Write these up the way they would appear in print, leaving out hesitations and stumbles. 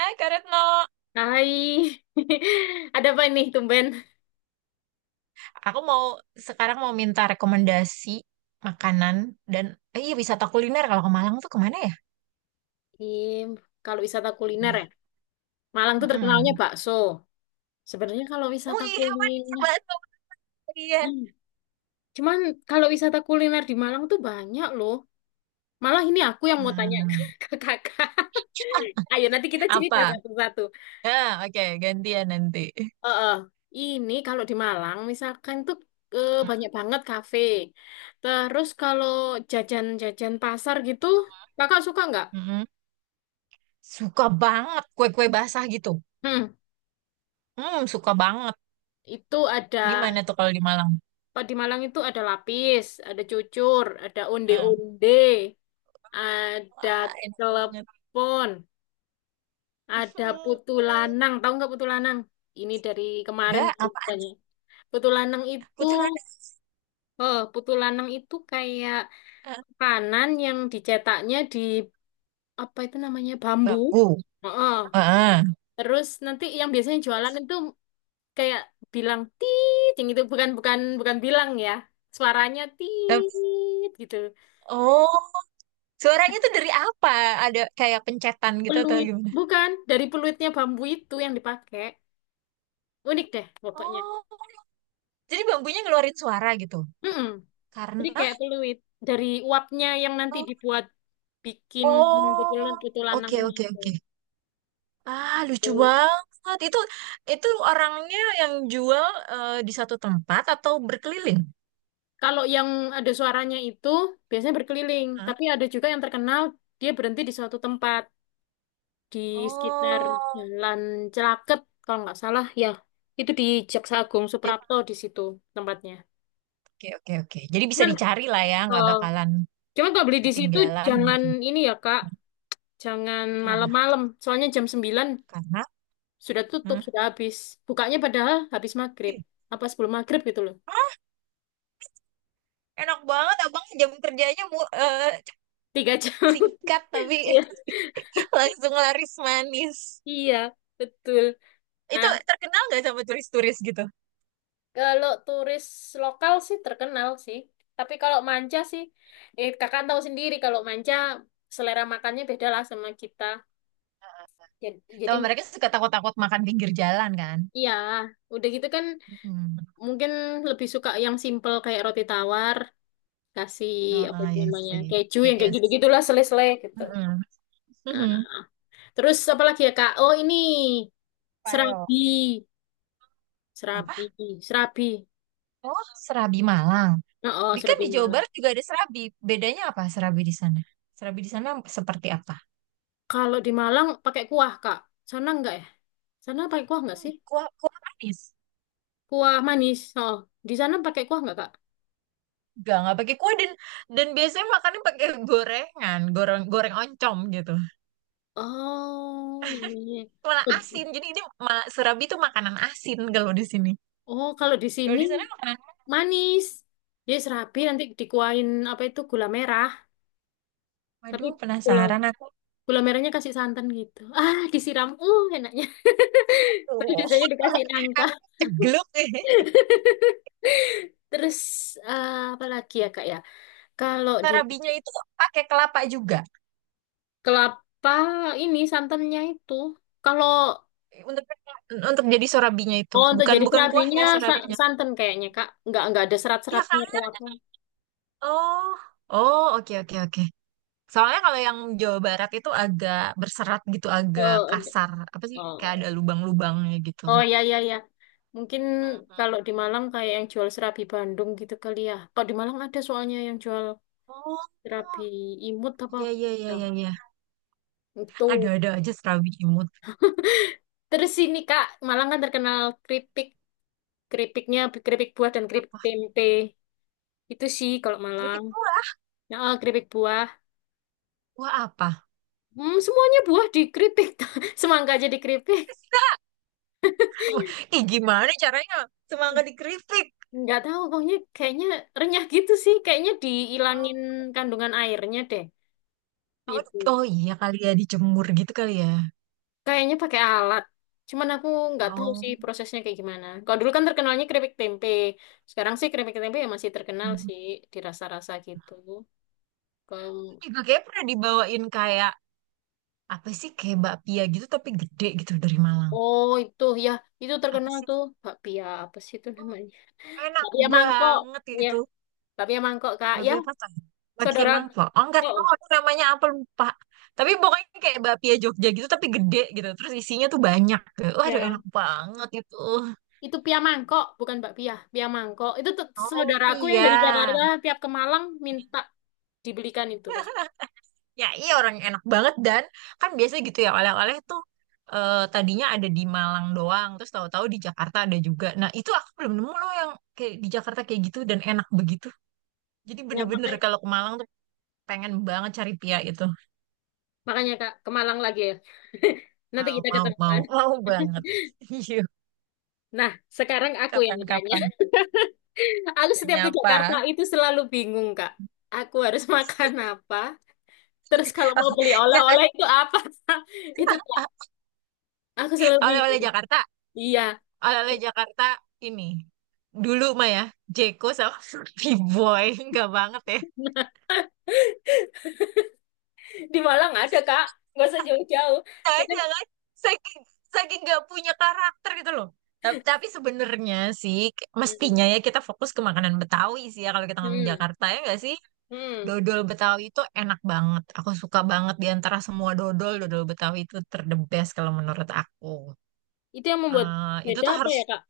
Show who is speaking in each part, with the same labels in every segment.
Speaker 1: Kak Retno,
Speaker 2: Hai, ada apa ini tumben?
Speaker 1: aku mau sekarang minta rekomendasi makanan dan iya wisata kuliner kalau ke Malang tuh kemana ya?
Speaker 2: Im, kalau wisata kuliner ya,
Speaker 1: Ya,
Speaker 2: Malang tuh terkenalnya
Speaker 1: mm-mm.
Speaker 2: bakso. Sebenarnya kalau
Speaker 1: Oh
Speaker 2: wisata
Speaker 1: iya, bener
Speaker 2: kuliner,
Speaker 1: banget sama dia.
Speaker 2: Hmm, cuman kalau wisata kuliner di Malang tuh banyak loh. Malah ini aku yang mau tanya
Speaker 1: Hmm.
Speaker 2: ke kakak. Ayo nanti kita cerita
Speaker 1: Apa?
Speaker 2: satu-satu.
Speaker 1: Ah, oke, gantian nanti.
Speaker 2: Eh, eh, ini kalau di Malang misalkan tuh banyak
Speaker 1: Hmm,
Speaker 2: banget kafe. Terus kalau jajan-jajan pasar gitu, kakak suka nggak?
Speaker 1: mm-mm. Suka banget kue-kue basah gitu.
Speaker 2: Hmm,
Speaker 1: Hmm, suka banget.
Speaker 2: itu ada.
Speaker 1: Di mana tuh kalau di Malang?
Speaker 2: Kalau di Malang itu ada lapis, ada cucur, ada
Speaker 1: Hmm.
Speaker 2: onde-onde, ada
Speaker 1: Wah, enak banget.
Speaker 2: telepon,
Speaker 1: Hmm.
Speaker 2: ada putu lanang. Tahu nggak putu lanang? Ini dari kemarin
Speaker 1: Enggak, apa?
Speaker 2: tanya. Putu lanang itu,
Speaker 1: Putri Mana?
Speaker 2: oh, putu lanang itu kayak
Speaker 1: Ah,
Speaker 2: kanan yang dicetaknya di apa itu namanya bambu.
Speaker 1: Baku.
Speaker 2: Oh.
Speaker 1: Ah, ah.
Speaker 2: Terus nanti yang biasanya jualan
Speaker 1: Terus?
Speaker 2: itu kayak bilang tiit, itu bukan bukan bukan bilang ya, suaranya
Speaker 1: Tapi-
Speaker 2: tiit gitu.
Speaker 1: oh. Suaranya tuh dari apa? Ada kayak pencetan gitu atau
Speaker 2: Peluit,
Speaker 1: gimana?
Speaker 2: bukan dari peluitnya bambu itu yang dipakai. Unik deh pokoknya.
Speaker 1: Oh, jadi bambunya ngeluarin suara gitu.
Speaker 2: Mm-mm. Jadi
Speaker 1: Karena
Speaker 2: kayak peluit dari uapnya yang nanti
Speaker 1: oh,
Speaker 2: dibuat bikin
Speaker 1: oh,
Speaker 2: betul-betul lanang
Speaker 1: oke oke
Speaker 2: itu.
Speaker 1: oke. Ah, lucu
Speaker 2: Oh.
Speaker 1: banget. Itu orangnya yang jual di satu tempat atau berkeliling?
Speaker 2: Kalau yang ada suaranya itu biasanya berkeliling,
Speaker 1: Hah?
Speaker 2: tapi ada juga yang terkenal dia berhenti di suatu tempat di sekitar
Speaker 1: Oh,
Speaker 2: Jalan Celaket kalau nggak salah ya. Itu di Jaksa Agung
Speaker 1: jadi-
Speaker 2: Suprapto di situ tempatnya.
Speaker 1: oke oke oke. Jadi bisa
Speaker 2: Cuman
Speaker 1: dicari lah ya, nggak
Speaker 2: kalau
Speaker 1: bakalan
Speaker 2: cuman kalau beli di situ
Speaker 1: ketinggalan
Speaker 2: jangan
Speaker 1: gitu.
Speaker 2: ini ya Kak, jangan
Speaker 1: Kenapa?
Speaker 2: malam-malam, soalnya jam 9
Speaker 1: Karena
Speaker 2: sudah tutup,
Speaker 1: hmm.
Speaker 2: sudah habis. Bukanya padahal habis maghrib.
Speaker 1: Ih,
Speaker 2: Apa sebelum maghrib gitu loh.
Speaker 1: ah, enak banget abang jam kerjanya mu,
Speaker 2: 3 jam.
Speaker 1: singkat tapi
Speaker 2: Iya,
Speaker 1: langsung laris manis.
Speaker 2: iya, betul.
Speaker 1: Itu
Speaker 2: Nah,
Speaker 1: terkenal nggak sama turis-turis gitu?
Speaker 2: kalau turis lokal sih terkenal sih. Tapi kalau manca sih, kakak tahu sendiri kalau manca selera makannya beda lah sama kita. Jadi,
Speaker 1: Sama mereka suka takut-takut makan pinggir jalan kan?
Speaker 2: iya, udah gitu kan
Speaker 1: Mm.
Speaker 2: mungkin lebih suka yang simple kayak roti tawar, kasih
Speaker 1: Oh,
Speaker 2: apa
Speaker 1: oh,
Speaker 2: itu
Speaker 1: ya
Speaker 2: namanya,
Speaker 1: sih.
Speaker 2: keju yang kayak
Speaker 1: Yes.
Speaker 2: gitu-gitulah, selai-selai gitu.
Speaker 1: Mm-mm. Mhm.
Speaker 2: Terus apa lagi ya Kak? Oh ini
Speaker 1: Payo.
Speaker 2: serabi,
Speaker 1: Apa?
Speaker 2: serabi, serabi.
Speaker 1: Oh, Serabi Malang.
Speaker 2: Oh, oh,
Speaker 1: Di kan
Speaker 2: serabi
Speaker 1: di Jawa
Speaker 2: Malang.
Speaker 1: Barat juga ada serabi. Bedanya apa serabi di sana? Serabi di sana seperti apa?
Speaker 2: Kalau di Malang pakai kuah Kak. Sana enggak ya? Sana pakai kuah enggak
Speaker 1: Hmm,
Speaker 2: sih?
Speaker 1: kuah, kuah manis.
Speaker 2: Kuah manis. Oh, di sana pakai kuah enggak Kak?
Speaker 1: Enggak, nggak pakai kuah dan biasanya makannya pakai gorengan, goreng goreng oncom gitu.
Speaker 2: Oh iya.
Speaker 1: Malah asin. Jadi ini malah surabi itu makanan asin kalau di sini.
Speaker 2: Oh kalau di
Speaker 1: Kalau
Speaker 2: sini
Speaker 1: di sana makanan.
Speaker 2: manis. Jadi serabi nanti dikuahin apa itu gula merah. Tapi
Speaker 1: Waduh,
Speaker 2: gula
Speaker 1: penasaran aku.
Speaker 2: gula merahnya kasih santan gitu. Ah disiram. Enaknya.
Speaker 1: Tuh,
Speaker 2: Tapi biasanya dikasih nangka.
Speaker 1: aku cegluk.
Speaker 2: Terus apa lagi ya Kak ya? Kalau di
Speaker 1: Surabinya itu pakai kelapa juga.
Speaker 2: kelapa ini santannya itu, kalau
Speaker 1: Untuk untuk jadi surabinya itu,
Speaker 2: oh untuk
Speaker 1: bukan
Speaker 2: jadi
Speaker 1: bukan kuahnya.
Speaker 2: serabinya
Speaker 1: Oh, gitu. Surabinya.
Speaker 2: santan kayaknya Kak, nggak ada
Speaker 1: Iya kan?
Speaker 2: serat-seratnya kelapa.
Speaker 1: Oh, oh, oke oke oke. Soalnya kalau yang Jawa Barat itu agak berserat gitu, agak
Speaker 2: Oh,
Speaker 1: kasar. Apa sih? Kayak ada
Speaker 2: oh,
Speaker 1: lubang-lubangnya gitu.
Speaker 2: oh ya ya ya. Mungkin kalau di
Speaker 1: Mhm.
Speaker 2: Malang kayak yang jual serabi Bandung gitu kali ya. Kalau di Malang ada soalnya yang jual
Speaker 1: Oh,
Speaker 2: serabi imut apa
Speaker 1: iya
Speaker 2: apa.
Speaker 1: iya iya
Speaker 2: Nah,
Speaker 1: iya. iya.
Speaker 2: itu.
Speaker 1: Ada aja serabi imut.
Speaker 2: Terus ini Kak, Malang kan terkenal keripik. Keripiknya keripik buah dan keripik
Speaker 1: Apa?
Speaker 2: tempe itu sih kalau Malang.
Speaker 1: Keripik tua.
Speaker 2: Nah, keripik buah,
Speaker 1: Wah apa?
Speaker 2: semuanya buah di keripik. Semangka aja di keripik.
Speaker 1: Ih, gimana caranya? Semangka dikritik.
Speaker 2: Nggak tahu pokoknya kayaknya renyah gitu sih, kayaknya dihilangin kandungan airnya deh.
Speaker 1: Oh,
Speaker 2: Itu
Speaker 1: oh iya kali ya dijemur gitu kali ya.
Speaker 2: kayaknya pakai alat, cuman aku nggak tahu
Speaker 1: Oh.
Speaker 2: sih prosesnya kayak gimana. Kalau dulu kan terkenalnya keripik tempe, sekarang sih keripik tempe ya masih terkenal
Speaker 1: Hmm.
Speaker 2: sih di rasa-rasa gitu. Kalau
Speaker 1: Juga kayak pernah dibawain kayak apa sih kayak bakpia gitu tapi gede gitu dari Malang.
Speaker 2: oh itu ya, itu
Speaker 1: Apa
Speaker 2: terkenal
Speaker 1: sih?
Speaker 2: tuh bakpia apa sih itu
Speaker 1: Oh,
Speaker 2: namanya.
Speaker 1: enak
Speaker 2: Bakpia mangkok,
Speaker 1: banget
Speaker 2: ya.
Speaker 1: itu.
Speaker 2: Bakpia mangkok, Kak. Ya,
Speaker 1: Bakpia apa tuh? Bakpia
Speaker 2: saudara.
Speaker 1: mangkok. Oh enggak
Speaker 2: Oh,
Speaker 1: tahu aku namanya apa lupa. Tapi pokoknya kayak bakpia Jogja gitu tapi gede gitu. Terus isinya tuh banyak. Waduh
Speaker 2: ya.
Speaker 1: enak banget itu.
Speaker 2: Itu pia mangkok, bukan bakpia. Pia mangkok. Itu tuh
Speaker 1: Oh,
Speaker 2: saudaraku yang dari
Speaker 1: pia.
Speaker 2: Jakarta tiap ke Malang minta dibelikan itu, Mas.
Speaker 1: Ya iya orang yang enak banget dan kan biasa gitu ya oleh-oleh tuh tadinya ada di Malang doang terus tahu-tahu di Jakarta ada juga. Nah itu aku belum nemu loh yang kayak di Jakarta kayak gitu dan enak begitu. Jadi
Speaker 2: Ya,
Speaker 1: bener-bener
Speaker 2: makanya,
Speaker 1: kalau ke Malang tuh pengen banget cari pia itu.
Speaker 2: makanya Kak, ke Malang lagi ya. Nanti
Speaker 1: Mau
Speaker 2: kita
Speaker 1: mau
Speaker 2: ketemuan.
Speaker 1: mau mau banget. Yuk
Speaker 2: Nah, sekarang aku yang tanya.
Speaker 1: kapan-kapan
Speaker 2: Aku setiap
Speaker 1: nanya
Speaker 2: di
Speaker 1: apa?
Speaker 2: Jakarta itu selalu bingung, Kak. Aku harus makan apa? Terus kalau mau beli
Speaker 1: Jakarta
Speaker 2: oleh-oleh itu apa? Itu, Kak. Aku selalu
Speaker 1: oleh-oleh
Speaker 2: bingung.
Speaker 1: Jakarta
Speaker 2: Iya.
Speaker 1: oleh-oleh Jakarta ini dulu mah ya Jeko sama Fruity Boy nggak banget ya.
Speaker 2: Di Malang ada, Kak. Nggak usah jauh-jauh.
Speaker 1: Nggak
Speaker 2: Jadi,
Speaker 1: ada kan saking saking nggak punya karakter gitu loh. Ta- tapi sebenarnya sih k-
Speaker 2: Hmm.
Speaker 1: mestinya ya kita fokus ke makanan Betawi sih ya kalau kita ngomong
Speaker 2: Hmm.
Speaker 1: Jakarta ya nggak sih.
Speaker 2: Hmm.
Speaker 1: Dodol Betawi itu enak banget, aku suka banget, di antara semua dodol dodol Betawi itu terdebes kalau menurut aku.
Speaker 2: Itu yang membuat
Speaker 1: Itu
Speaker 2: beda
Speaker 1: tuh
Speaker 2: apa
Speaker 1: harus
Speaker 2: ya, Kak?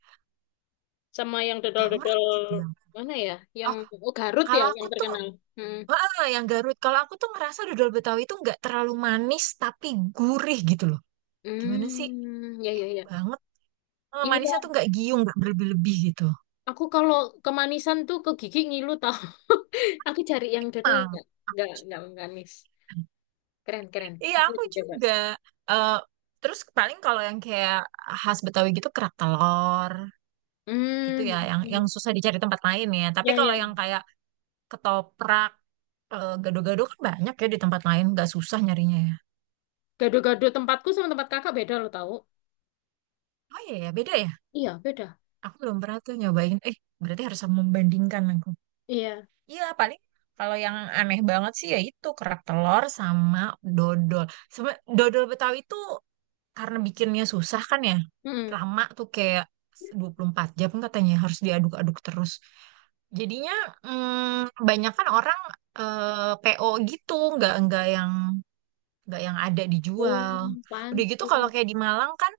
Speaker 2: Sama yang
Speaker 1: nggak
Speaker 2: dodol-dodol
Speaker 1: ngerti Bang.
Speaker 2: mana ya? Yang
Speaker 1: Oh
Speaker 2: oh, Garut ya
Speaker 1: kalau
Speaker 2: yang
Speaker 1: aku tuh
Speaker 2: terkenal. Hmm.
Speaker 1: ah, yang Garut kalau aku tuh ngerasa dodol Betawi itu nggak terlalu manis tapi gurih gitu loh, gimana sih,
Speaker 2: Hmm. Ya, ya, ya.
Speaker 1: banget
Speaker 2: Iya,
Speaker 1: manisnya tuh
Speaker 2: ya.
Speaker 1: nggak giung nggak berlebih-lebih gitu.
Speaker 2: Aku kalau kemanisan tuh ke gigi ngilu tau. Aku cari yang dodol
Speaker 1: Emang,
Speaker 2: nggak manis. Keren, keren.
Speaker 1: iya
Speaker 2: Itu
Speaker 1: aku
Speaker 2: dicoba.
Speaker 1: juga. Eh, Terus paling kalau yang kayak khas Betawi gitu kerak telur gitu
Speaker 2: Hmm.
Speaker 1: ya, yang
Speaker 2: Hmm.
Speaker 1: susah dicari tempat lain ya. Tapi
Speaker 2: Ya,
Speaker 1: kalau
Speaker 2: ya.
Speaker 1: yang kayak ketoprak, gado-gado kan banyak ya di tempat lain, nggak susah nyarinya ya.
Speaker 2: Gado-gado tempatku sama tempat kakak beda lo tau.
Speaker 1: Oh iya ya, beda ya.
Speaker 2: Iya, beda.
Speaker 1: Aku belum pernah tuh nyobain. Berarti harus membandingkan aku.
Speaker 2: Iya.
Speaker 1: Iya, paling kalau yang aneh banget sih ya itu kerak telur sama dodol. Sama dodol Betawi itu karena bikinnya susah kan ya.
Speaker 2: Mm-mm.
Speaker 1: Lama tuh kayak 24 jam katanya harus diaduk-aduk terus. Jadinya banyak kan orang PO gitu, nggak yang ada
Speaker 2: Oh,
Speaker 1: dijual. Udah gitu kalau
Speaker 2: pantes.
Speaker 1: kayak di Malang kan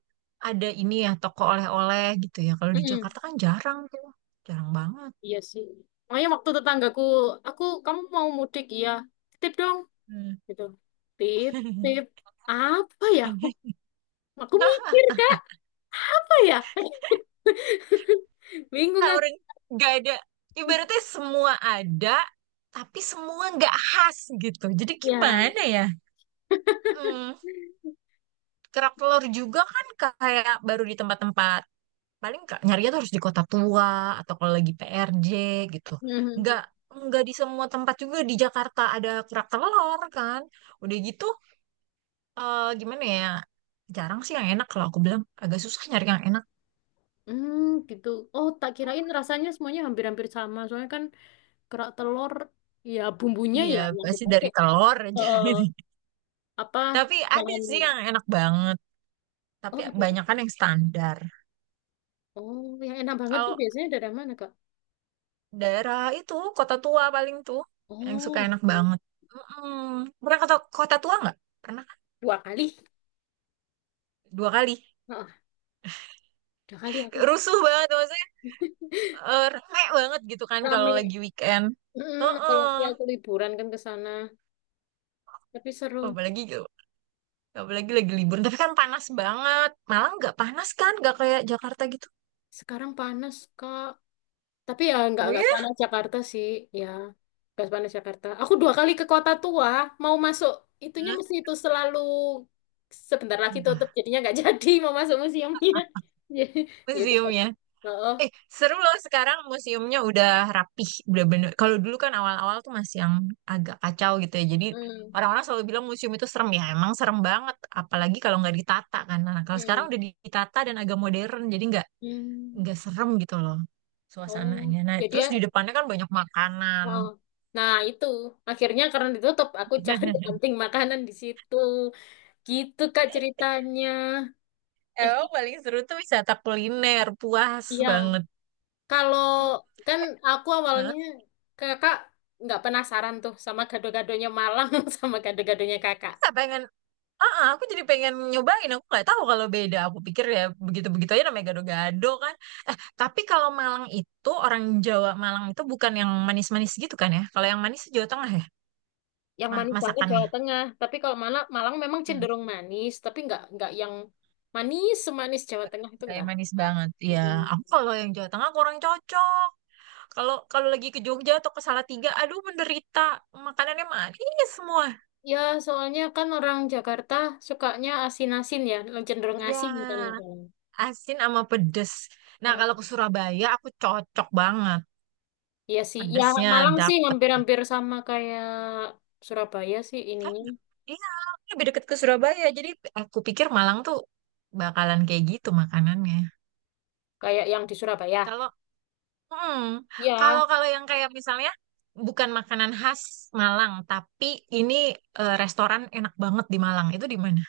Speaker 1: ada ini ya toko oleh-oleh gitu ya. Kalau di
Speaker 2: Mm-mm.
Speaker 1: Jakarta kan jarang tuh, jarang banget.
Speaker 2: Iya sih. Makanya waktu tetanggaku, aku kamu mau mudik iya, titip dong,
Speaker 1: Hmm.
Speaker 2: gitu. Titip apa ya? Aku,
Speaker 1: Nah,
Speaker 2: mikir kak, apa ya? Bingung aku.
Speaker 1: orang nggak ada. Ibaratnya semua ada, tapi semua nggak khas gitu. Jadi
Speaker 2: Ya.
Speaker 1: gimana ya? Hmm, kerak telur juga kan kayak baru di tempat-tempat paling ka- nyarinya tuh harus di kota tua atau kalau lagi PRJ gitu. Nggak
Speaker 2: Mhm.
Speaker 1: nggak di semua tempat juga di Jakarta ada kerak telur kan. Udah gitu gimana ya? Jarang sih yang enak kalau aku bilang agak susah nyari yang enak.
Speaker 2: Hmm, gitu. Oh, tak kirain rasanya semuanya hampir-hampir sama. Soalnya kan kerak telur, ya bumbunya
Speaker 1: Iya,
Speaker 2: ya yang
Speaker 1: pasti dari
Speaker 2: dipakai.
Speaker 1: telur aja.
Speaker 2: Eh, apa
Speaker 1: Tapi ada
Speaker 2: bahan?
Speaker 1: sih yang enak banget.
Speaker 2: Oh,
Speaker 1: Tapi
Speaker 2: ada
Speaker 1: banyak
Speaker 2: Kak.
Speaker 1: kan yang standar.
Speaker 2: Oh, yang enak banget tuh
Speaker 1: Kalau
Speaker 2: biasanya dari mana kak?
Speaker 1: daerah itu, kota tua paling tuh. Yang suka
Speaker 2: Oh,
Speaker 1: enak
Speaker 2: gitu.
Speaker 1: banget. Mm-mm. Pernah ke to- kota tua nggak? Pernah kan?
Speaker 2: 2 kali.
Speaker 1: Dua kali.
Speaker 2: Heeh, 2 kali aku
Speaker 1: Rusuh banget maksudnya. Rame banget gitu kan kalau
Speaker 2: rame.
Speaker 1: lagi weekend.
Speaker 2: Apalagi
Speaker 1: Heeh.
Speaker 2: aku liburan kan ke sana, tapi seru.
Speaker 1: Apalagi gitu, apalagi lagi libur. Tapi kan panas banget. Malang nggak panas kan? Nggak kayak Jakarta gitu.
Speaker 2: Sekarang panas kak, tapi ya nggak
Speaker 1: Oh
Speaker 2: nggak
Speaker 1: ya?
Speaker 2: panas Jakarta sih. Ya, nggak panas Jakarta. Aku 2 kali ke kota tua, mau masuk itunya
Speaker 1: Hah?
Speaker 2: mesti itu selalu sebentar lagi tutup
Speaker 1: Apa?
Speaker 2: jadinya nggak jadi mau masuk museumnya ya ya udah
Speaker 1: Museumnya.
Speaker 2: oh, oh.
Speaker 1: Eh, Seru loh sekarang museumnya udah rapih, udah bener. Kalau dulu kan awal-awal tuh masih yang agak kacau gitu ya. Jadi
Speaker 2: Hmm.
Speaker 1: orang-orang selalu bilang museum itu serem ya. Emang serem banget, apalagi kalau nggak ditata kan. Nah, kalau sekarang
Speaker 2: Hmm.
Speaker 1: udah ditata dan agak modern, jadi nggak
Speaker 2: Hmm.
Speaker 1: nggak serem gitu loh
Speaker 2: Oh
Speaker 1: suasananya. Nah,
Speaker 2: jadi ya,
Speaker 1: terus di depannya kan banyak makanan.
Speaker 2: wow. Nah, itu akhirnya karena ditutup, aku cari kanting makanan di situ. Gitu, Kak, ceritanya. Eh,
Speaker 1: Emang paling seru tuh wisata kuliner, puas
Speaker 2: iya.
Speaker 1: banget.
Speaker 2: Kalau
Speaker 1: Hmm.
Speaker 2: kan
Speaker 1: Eh,
Speaker 2: aku
Speaker 1: hah?
Speaker 2: awalnya kakak nggak penasaran tuh sama gado-gadonya Malang sama gado-gadonya kakak.
Speaker 1: Kita pengen ah, ah, aku jadi pengen nyobain. Aku nggak tahu kalau beda. Aku pikir ya begitu-begitu aja namanya gado-gado kan. Tapi kalau Malang itu orang Jawa Malang itu bukan yang manis-manis gitu kan ya? Kalau yang manis Jawa Tengah ya
Speaker 2: Yang
Speaker 1: ma-
Speaker 2: manis banget Jawa
Speaker 1: masakannya.
Speaker 2: Tengah. Tapi kalau Malang, memang
Speaker 1: Hmm,
Speaker 2: cenderung manis, tapi nggak yang manis semanis Jawa Tengah itu
Speaker 1: nggak yang
Speaker 2: nggak.
Speaker 1: manis
Speaker 2: Nggak.
Speaker 1: banget. Ya,
Speaker 2: Mm-mm.
Speaker 1: aku kalau yang Jawa Tengah kurang cocok. Kalau kalau lagi ke Jogja atau ke Salatiga, aduh menderita. Makanannya manis semua.
Speaker 2: Ya, soalnya kan orang Jakarta sukanya asin-asin ya, cenderung asin kan
Speaker 1: Ya,
Speaker 2: makanan.
Speaker 1: asin sama pedes. Nah,
Speaker 2: Heeh.
Speaker 1: kalau ke Surabaya aku cocok banget.
Speaker 2: Iya sih, ya
Speaker 1: Pedesnya
Speaker 2: Malang sih
Speaker 1: dapet.
Speaker 2: hampir-hampir sama kayak Surabaya sih
Speaker 1: Kan
Speaker 2: ininya,
Speaker 1: iya, ini lebih deket ke Surabaya. Jadi aku pikir Malang tuh bakalan kayak gitu makanannya.
Speaker 2: kayak yang di Surabaya.
Speaker 1: Kalau hmm,
Speaker 2: Ya,
Speaker 1: kalau kalau yang kayak misalnya bukan makanan khas Malang, tapi ini restoran enak banget di Malang. Itu di mana?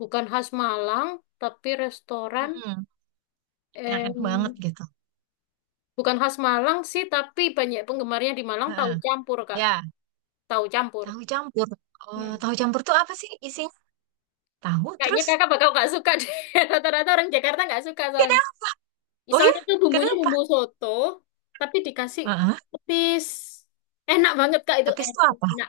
Speaker 2: bukan khas Malang, tapi restoran,
Speaker 1: Mm-mm, yang
Speaker 2: eh,
Speaker 1: enak banget gitu.
Speaker 2: bukan khas Malang sih, tapi banyak penggemarnya di Malang tahu
Speaker 1: Heeh.
Speaker 2: campur, Kak.
Speaker 1: Ya,
Speaker 2: Tahu campur.
Speaker 1: tahu campur. Oh,
Speaker 2: Hmm.
Speaker 1: tahu campur tuh apa sih isinya? Tahu
Speaker 2: Kayaknya
Speaker 1: terus
Speaker 2: kakak bakal gak suka deh. Rata-rata orang Jakarta gak suka soalnya.
Speaker 1: kenapa? Oh ya,
Speaker 2: Misalnya tuh bumbunya
Speaker 1: kenapa?
Speaker 2: bumbu soto, tapi dikasih
Speaker 1: Heeh.
Speaker 2: petis. Enak banget Kak itu
Speaker 1: Petis tuh apa?
Speaker 2: enak.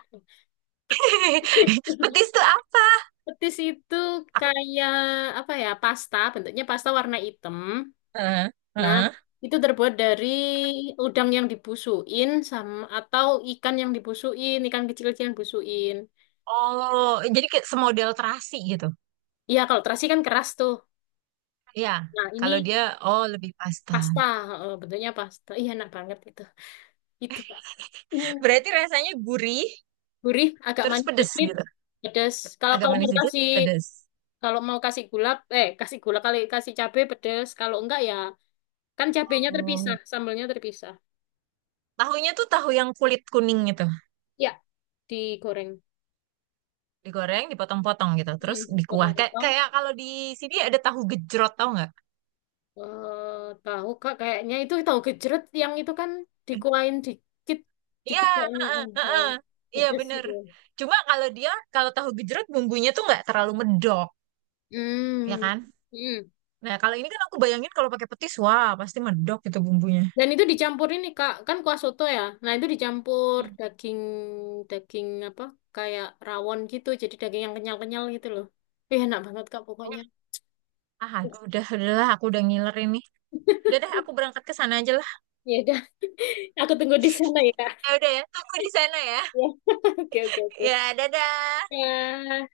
Speaker 2: Petis,
Speaker 1: Petis tuh apa?
Speaker 2: petis itu
Speaker 1: Aku,
Speaker 2: kayak apa ya? Pasta, bentuknya pasta warna hitam.
Speaker 1: heeh.
Speaker 2: Nah,
Speaker 1: Heeh.
Speaker 2: itu terbuat dari udang yang dibusuin sama atau ikan yang dibusuin, ikan kecil-kecil yang dibusuin.
Speaker 1: Oh, jadi kayak semodel terasi gitu.
Speaker 2: Iya, kalau terasi kan keras tuh.
Speaker 1: Iya,
Speaker 2: Nah, ini
Speaker 1: kalau dia oh lebih pasta.
Speaker 2: pasta, bentuknya pasta. Iya, enak banget itu. Itu Kak. Hmm.
Speaker 1: Berarti rasanya gurih,
Speaker 2: Gurih, agak
Speaker 1: terus
Speaker 2: manis
Speaker 1: pedes
Speaker 2: dikit,
Speaker 1: gitu.
Speaker 2: pedes. Kalau
Speaker 1: Agak manis sedikit, pedes.
Speaker 2: kalau mau kasih gula, kasih gula kali kasih cabe pedes. Kalau enggak ya kan cabenya
Speaker 1: Oh.
Speaker 2: terpisah, sambelnya terpisah.
Speaker 1: Tahunya tuh tahu yang kulit kuning gitu.
Speaker 2: Ya, digoreng.
Speaker 1: Digoreng, dipotong-potong gitu. Terus
Speaker 2: Hmm,
Speaker 1: dikuah. Kayak,
Speaker 2: potong-potong.
Speaker 1: kayak kalau di sini ada tahu gejrot, tau nggak?
Speaker 2: Tahu kak kayaknya itu tahu gejrot yang itu kan dikuain dikit
Speaker 1: Iya,
Speaker 2: dikit kayak ini,
Speaker 1: heeh,
Speaker 2: tahu
Speaker 1: heeh. Iya
Speaker 2: pedes
Speaker 1: bener.
Speaker 2: gitu.
Speaker 1: Cuma kalau dia, kalau tahu gejrot bumbunya tuh nggak terlalu medok, ya
Speaker 2: Hmm.
Speaker 1: kan?
Speaker 2: Hmm.
Speaker 1: Nah, kalau ini kan aku bayangin kalau pakai petis, wah pasti medok gitu bumbunya.
Speaker 2: Dan itu dicampur ini Kak, kan kuah soto ya. Nah, itu dicampur
Speaker 1: Hmm.
Speaker 2: daging daging apa? Kayak rawon gitu, jadi daging yang kenyal-kenyal gitu loh. Ih, enak banget Kak pokoknya.
Speaker 1: Ah,
Speaker 2: Uh,
Speaker 1: aduh, udah lah, aku udah ngiler ini. Udah deh, aku berangkat ke sana aja lah.
Speaker 2: Ya udah, aku tunggu di sana ya Kak.
Speaker 1: Ya udah ya, aku di sana ya.
Speaker 2: Ya. Oke, oke, oke.
Speaker 1: Ya, dadah.
Speaker 2: Ya.